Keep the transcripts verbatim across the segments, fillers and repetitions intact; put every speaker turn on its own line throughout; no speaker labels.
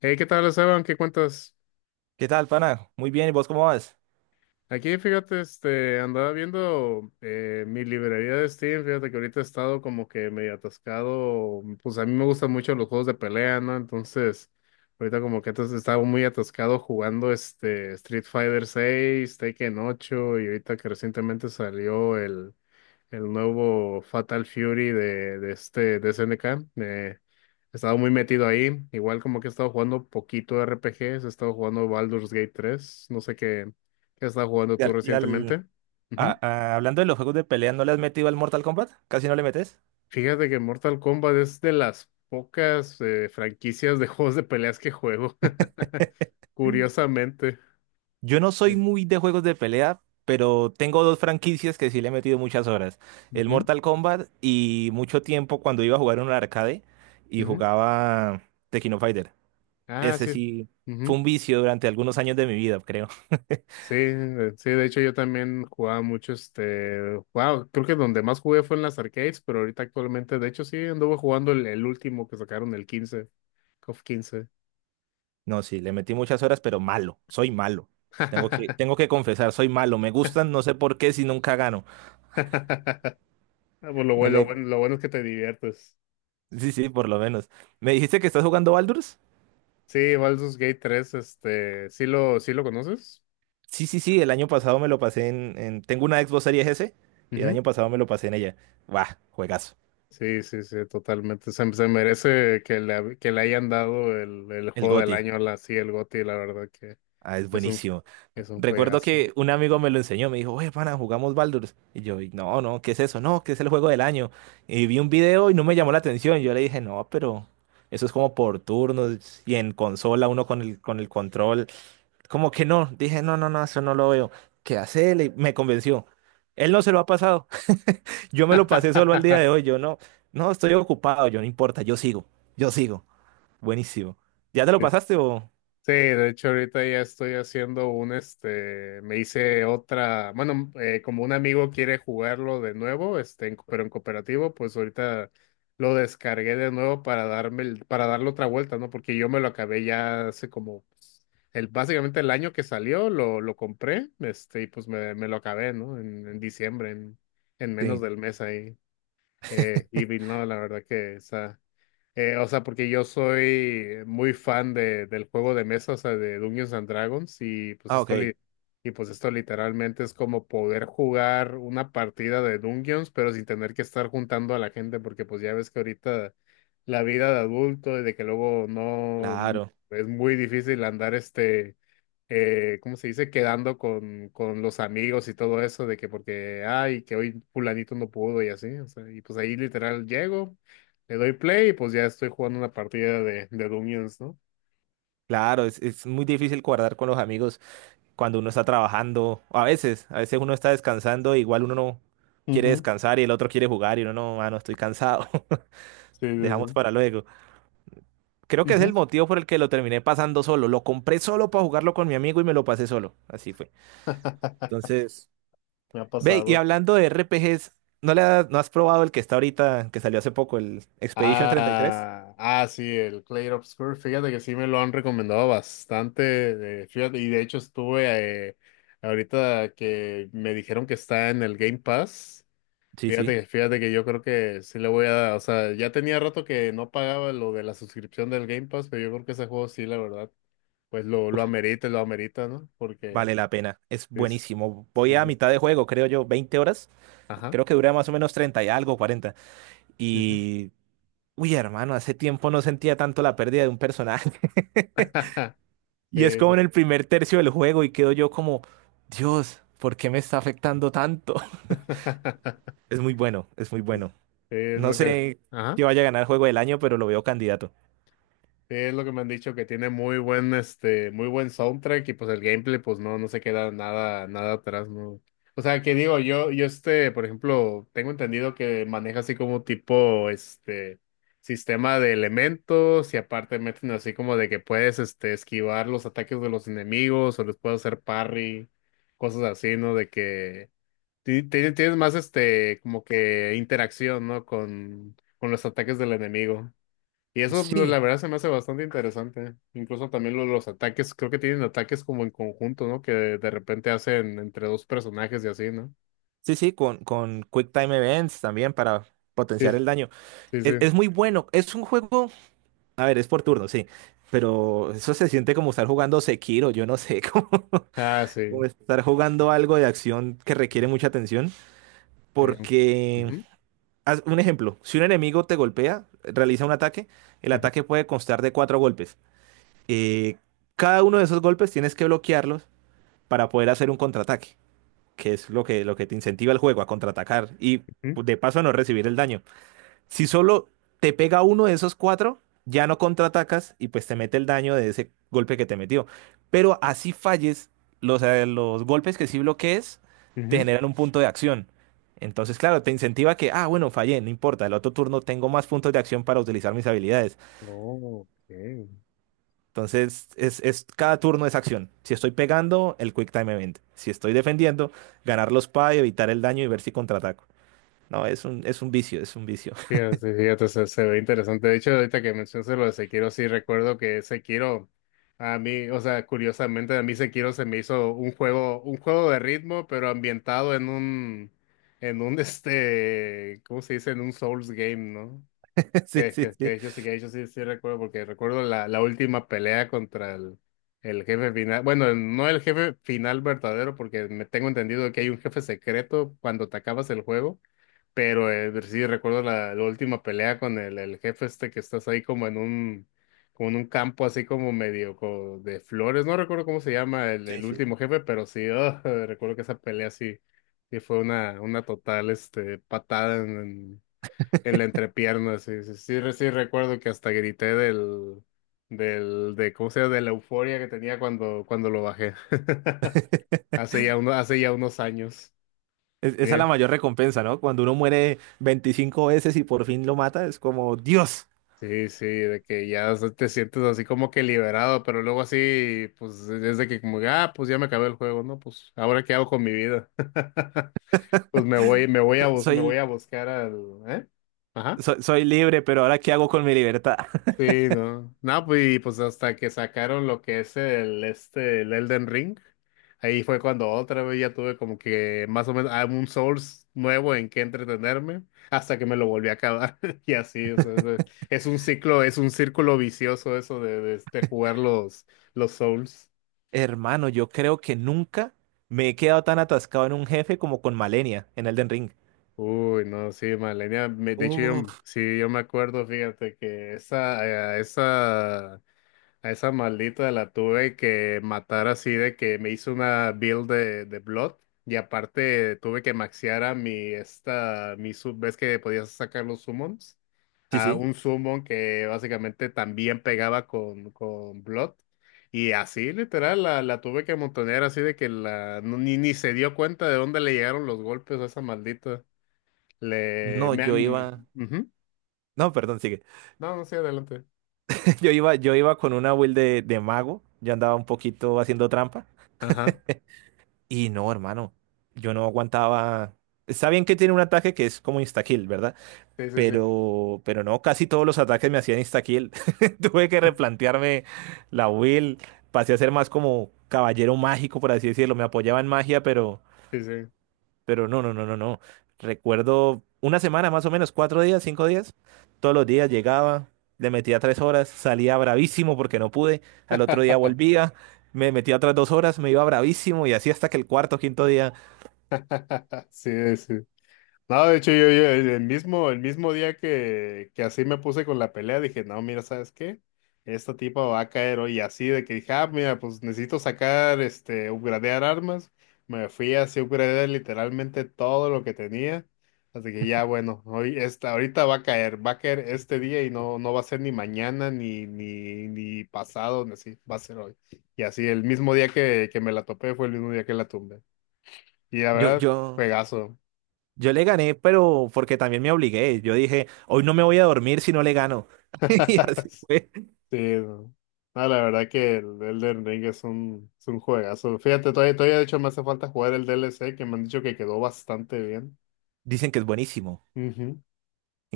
Hey, ¿qué tal, Esteban? ¿Qué cuentas?
¿Qué tal, pana? Muy bien, ¿y vos cómo vas?
Aquí, fíjate, este, andaba viendo eh, mi librería de Steam. Fíjate que ahorita he estado como que medio atascado, pues a mí me gustan mucho los juegos de pelea, ¿no? Entonces, ahorita como que antes estaba muy atascado jugando este Street Fighter seis, Tekken ocho, y ahorita que recientemente salió el, el nuevo Fatal Fury de, de este de E Ne Ka. Eh, he estado muy metido ahí. Igual como que he estado jugando poquito R P Ges, he estado jugando Baldur's Gate tres. No sé qué, qué has estado jugando
Y
tú
al, y al-
recientemente.
ah,
Ujú.
ah, Hablando de los juegos de pelea, ¿no le has metido al Mortal Kombat? ¿Casi no le metes?
Fíjate que Mortal Kombat es de las pocas eh, franquicias de juegos de peleas que juego.
Mm.
Curiosamente.
Yo no soy
Sí.
muy de juegos de pelea, pero tengo dos franquicias que sí le he metido muchas horas. El
Ujú,
Mortal Kombat y mucho tiempo cuando iba a jugar en un arcade y
ujú.
jugaba Tekken Fighter.
Ah,
Ese
sí.
sí fue
Ujú.
un vicio durante algunos años de mi vida, creo.
Sí, eh, sí, de hecho yo también jugaba mucho este, wow, creo que donde más jugué fue en las arcades, pero ahorita actualmente, de hecho sí, anduve jugando el, el último que sacaron, el quince, KOF quince.
No, sí, le metí muchas horas, pero malo, soy malo. Tengo que, tengo que confesar, soy malo. Me gustan, no sé por qué, si nunca gano.
Ah, pues lo
No
bueno, lo
le,
bueno, lo bueno es que te diviertes.
sí, sí, por lo menos. ¿Me dijiste que estás jugando Baldur's?
Sí, Baldur's Gate tres, este, sí lo, sí lo conoces.
Sí, sí, sí, el año pasado me lo pasé en, en- tengo una Xbox Series S y el
Ujú.
año pasado me lo pasé en ella. Buah, juegazo.
Sí, sí, sí, totalmente. Se, se merece que le, que le hayan dado el, el
El
juego del
G O T Y.
año, la, sí, el G O T Y, la verdad que
Ah, es
es un,
buenísimo.
es un
Recuerdo
juegazo.
que un amigo me lo enseñó, me dijo, oye, pana, jugamos Baldur's. Y yo, "Y no, no, ¿qué es eso? No, que es el juego del año". Y vi un video y no me llamó la atención. Yo le dije, no, pero eso es como por turnos y en consola, uno con el, con el control. Como que no, dije, no, no, no, eso no lo veo. ¿Qué hace él? Y me convenció. Él no se lo ha pasado. Yo me lo pasé solo al día de hoy. Yo no, no, estoy ocupado. Yo no importa, yo sigo, yo sigo. Buenísimo. ¿Ya te lo
Sí,
pasaste
sí,
o...?
de hecho ahorita ya estoy haciendo un, este, me hice otra, bueno, eh, como un amigo quiere jugarlo de nuevo, este, en- pero en cooperativo, pues ahorita lo descargué de nuevo para darme, el- para darle otra vuelta, ¿no? Porque yo me lo acabé ya hace como, pues, el, básicamente el año que salió, lo, lo compré, este, y pues me, me lo acabé, ¿no? En, en diciembre, en, en menos
Sí.
del mes ahí. Eh, y vi- no, la verdad que está. Eh, o sea, porque yo soy muy fan de, del juego de mesa, o sea, de Dungeons and Dragons, y pues
Ah,
esto
ok.
li- y pues esto literalmente es como poder jugar una partida de Dungeons, pero sin tener que estar juntando a la gente, porque pues ya ves que ahorita la vida de adulto y de que luego no
Claro,
es muy difícil andar este eh, ¿cómo se dice? Quedando con, con los amigos y todo eso, de que porque, ay, que hoy fulanito no pudo y así, o sea, y pues ahí literal llego, le doy play y pues ya estoy jugando una partida de, de Dungeons, ¿no?
claro. Es, es muy difícil guardar con los amigos cuando uno está trabajando. O a veces, a veces uno está descansando, igual uno no quiere
Ujú.
descansar y el otro quiere jugar y uno no, ah, no, estoy cansado.
Sí, sí,
Dejamos
sí.
para luego. Creo que es el
Ujú.
motivo por el que lo terminé pasando solo. Lo compré solo para jugarlo con mi amigo y me lo pasé solo. Así fue. Entonces,
Me ha
Ve, y
pasado.
hablando de R P Gs, ¿no le has, ¿no has probado el que está ahorita, que salió hace poco, el Expedition treinta y tres?
Ah, ah, sí, el Clay Obscur. Fíjate que sí me lo han recomendado bastante. Eh, fíjate, y de hecho estuve eh, ahorita que me dijeron que está en el Game Pass.
Sí, sí.
Fíjate, fíjate que yo creo que sí le voy a dar, o sea, ya tenía rato que no pagaba lo de la suscripción del Game Pass, pero yo creo que ese juego sí, la verdad, pues lo, lo
Uf,
amerita, lo amerita, ¿no? Porque
vale la pena. Es
es,
buenísimo. Voy
sí,
a
sí,
mitad de juego, creo yo, veinte horas.
ajá,
Creo que dura más o menos treinta y algo, cuarenta.
ujú.
Y... Uy, hermano, hace tiempo no sentía tanto la pérdida de un personaje. Y es
Sí,
como en
sí.
el primer tercio del juego y quedo yo como, Dios, ¿por qué me está afectando tanto? Es muy bueno, es muy bueno.
Sí, es
No
lo que,
sé
ajá.
si vaya a ganar juego del año, pero lo veo candidato.
Sí, es lo que me han dicho, que tiene muy buen, este, muy buen soundtrack, y pues el gameplay, pues no, no se queda nada, nada atrás, ¿no? O sea, que digo, yo, yo este, por ejemplo, tengo entendido que maneja así como tipo, este, sistema de elementos, y aparte meten así como de que puedes, este, esquivar los ataques de los enemigos o les puedes hacer parry, cosas así, ¿no? De que ti- ti- tienes más, este, como que interacción, ¿no? Con, con los ataques del enemigo. Y eso, lo- la
Sí,
verdad, se me hace bastante interesante. Incluso también lo- los ataques, creo que tienen ataques como en conjunto, ¿no? Que de, de repente hacen entre dos personajes y así, ¿no?
sí, sí, con, con Quick Time Events también para
Sí,
potenciar el daño.
sí,
Es,
sí.
es muy bueno, es un juego, a ver, es por turno, sí, pero eso se siente como estar jugando Sekiro, yo no sé, como,
Ah,
como
sí.
estar jugando algo de acción que requiere mucha atención,
Sí.
porque,
Ujú,
haz un ejemplo, si un enemigo te golpea, realiza un ataque, el
ujú,
ataque puede constar de cuatro golpes. Eh, cada uno de esos golpes tienes que bloquearlos para poder hacer un contraataque, que es lo que, lo que te incentiva el juego a contraatacar y
ujú,
pues, de paso, a no recibir el daño. Si solo te pega uno de esos cuatro, ya no contraatacas y pues te mete el daño de ese golpe que te metió. Pero así falles, los, eh, los golpes que sí bloquees te
ujú.
generan un punto de acción. Entonces, claro, te incentiva que, ah, bueno, fallé, no importa, el otro turno tengo más puntos de acción para utilizar mis habilidades.
Oh, ok.
Entonces, es, es- cada turno es acción. Si estoy pegando, el Quick Time Event. Si estoy defendiendo, ganar los P A y evitar el daño y ver si contraataco. No, es un, es un vicio, es un vicio.
Fíjate, sí, fíjate, se, se ve interesante. De hecho, ahorita que mencionas lo de Sekiro, sí recuerdo que Sekiro, a mí, o sea, curiosamente, a mí Sekiro se me hizo un juego, un juego de ritmo, pero ambientado en un, en un, este, ¿cómo se dice? En un Souls game, ¿no?
Sí,
Que,
sí,
que,
sí.
que yo sí, que yo sí, sí recuerdo, porque recuerdo la, la última pelea contra el, el jefe final. Bueno, no el jefe final verdadero, porque me tengo entendido que hay un jefe secreto cuando te acabas el juego, pero eh, sí recuerdo la, la última pelea con el, el jefe este que estás ahí como en un, como en un campo así como medio co- de flores. No recuerdo cómo se llama el,
Sí,
el
sí.
último jefe, pero sí, ah, recuerdo que esa pelea sí, sí fue una, una total este, patada en, en, en la entrepierna. Sí, sí, sí, re- sí recuerdo que hasta grité del, del, de, ¿cómo se llama? De la euforia que tenía cuando, cuando lo bajé. Hace ya uno, hace ya unos años.
Es-
Sí.
esa es la mayor recompensa, ¿no? Cuando uno muere veinticinco veces y por fin lo mata, es como, Dios,
Sí, sí, de que ya o sea, te sientes así como que liberado, pero luego así, pues e, es de que como, ah, pues ya me acabé el juego, ¿no? Pues ahora qué hago con mi vida. Pues me voy, me voy a,
so-
bus- me voy
soy,
a buscar al, ¿eh? Ajá.
so- soy libre, pero ahora ¿qué hago con mi libertad?
Sí, no. No, pues, y pues hasta que sacaron lo que es el este el Elden Ring, ahí fue cuando otra vez ya tuve como que más o menos ah, un Souls nuevo en que entretenerme, hasta que me lo volví a acabar. Y así, o sea, es, es un ciclo, es un círculo vicioso eso de, de, este, jugar los, los Souls.
Hermano, yo creo que nunca me he quedado tan atascado en un jefe como con Malenia en Elden Ring.
Uy, no, sí, Malenia, me- de hecho yo,
Uf,
sí, yo me acuerdo, fíjate que esa, eh, esa, a esa maldita la tuve que matar así de que me hizo una build de, de Blood, y aparte tuve que maxear a mi esta mi sub, ves que podías sacar los summons,
sí,
a
sí.
un summon que básicamente también pegaba con, con Blood, y así literal la, la tuve que montonear así de que la no- ni, ni se dio cuenta de dónde le llegaron los golpes a esa maldita. Le
No,
me,
yo
mm,
iba.
ujú.
No, perdón, sigue.
No, no, sí, adelante.
Yo iba, yo iba con una build de, de mago. Yo andaba un poquito haciendo trampa.
Ajá.
Y no, hermano. Yo no aguantaba. Está bien que tiene un ataque que es como instakill, ¿verdad?
Sí, sí, sí.
Pero, pero no, casi todos los ataques me hacían instakill. Tuve que replantearme la build. Pasé a ser más como caballero mágico, por así decirlo. Me apoyaba en magia, pero.
Sí, sí.
Pero no, no, no, no, no. Recuerdo una semana más o menos, cuatro días, cinco días. Todos los días llegaba, le metía tres horas, salía bravísimo porque no pude. Al otro día volvía, me metía otras dos horas, me iba bravísimo y así hasta que el cuarto, quinto día.
Sí, sí. No, de hecho, yo, yo el mismo, el mismo día que, que así me puse con la pelea, dije, no, mira, ¿sabes qué? Esta tipa va a caer hoy. Y así de que dije, ah, mira, pues necesito sacar, este, upgradear armas. Me fui así a upgradear literalmente todo lo que tenía. Así que ya, bueno, hoy esta, ahorita va a caer, va a caer este día y no, no va a ser ni mañana, ni, ni, ni pasado, ni así, va a ser hoy. Y así el mismo día que, que me la topé fue el mismo día que la tumbé. Y la
Yo,
verdad,
yo,
juegazo.
yo le gané, pero porque también me obligué. Yo dije, hoy no me voy a dormir si no le gano. Y así fue.
Sí, no. No, la verdad que el Elden Ring es un, es un juegazo. Fíjate, todavía, todavía de hecho me hace falta jugar el D L C que me han dicho que quedó bastante bien.
Dicen que es buenísimo.
Ujú.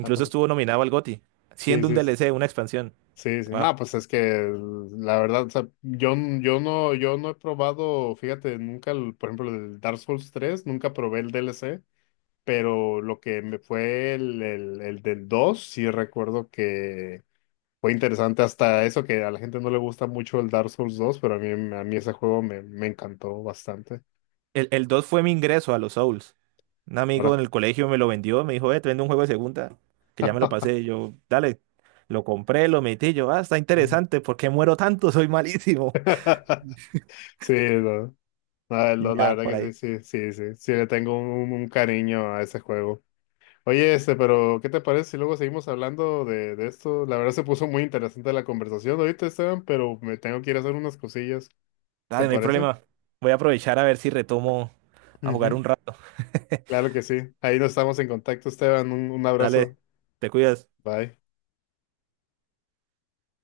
Ah, pues,
estuvo nominado al G O T Y,
sí,
siendo un
sí,
D L C, una expansión.
sí, sí.
Wow.
No, pues es que la verdad, o sea, yo, n- yo no, yo no he probado, fíjate, nunca, el- por ejemplo, el Dark Souls tres nunca probé el D L C, pero lo que me fue el, el, el del dos sí recuerdo. Fue interesante hasta eso que a la gente no le gusta mucho el Dark Souls dos, pero a mí, a mí ese juego me, me encantó bastante.
El, el dos fue mi ingreso a los Souls. Un amigo
Ahora.
en el colegio me lo vendió, me dijo, eh, te vendo un juego de segunda, que ya me lo pasé. Y yo, dale, lo compré, lo metí. Y yo, ah, está
Mm.
interesante, ¿por qué muero tanto? Soy malísimo.
Sí, no. No, el
Y
dos, la
ya,
verdad
por ahí.
que sí, sí, sí, sí, sí, le tengo un, un cariño a ese juego. Oye, este, pero ¿qué te parece si luego seguimos hablando de, de esto? La verdad se puso muy interesante la conversación ahorita, Esteban, pero me tengo que ir a hacer unas cosillas. ¿Te
Dale, no hay
parece?
problema. Voy a aprovechar a ver si retomo a jugar
Ujú.
un rato.
Claro que sí. Ahí nos estamos en contacto, Esteban. Un, un abrazo.
Dale, te cuidas.
Bye.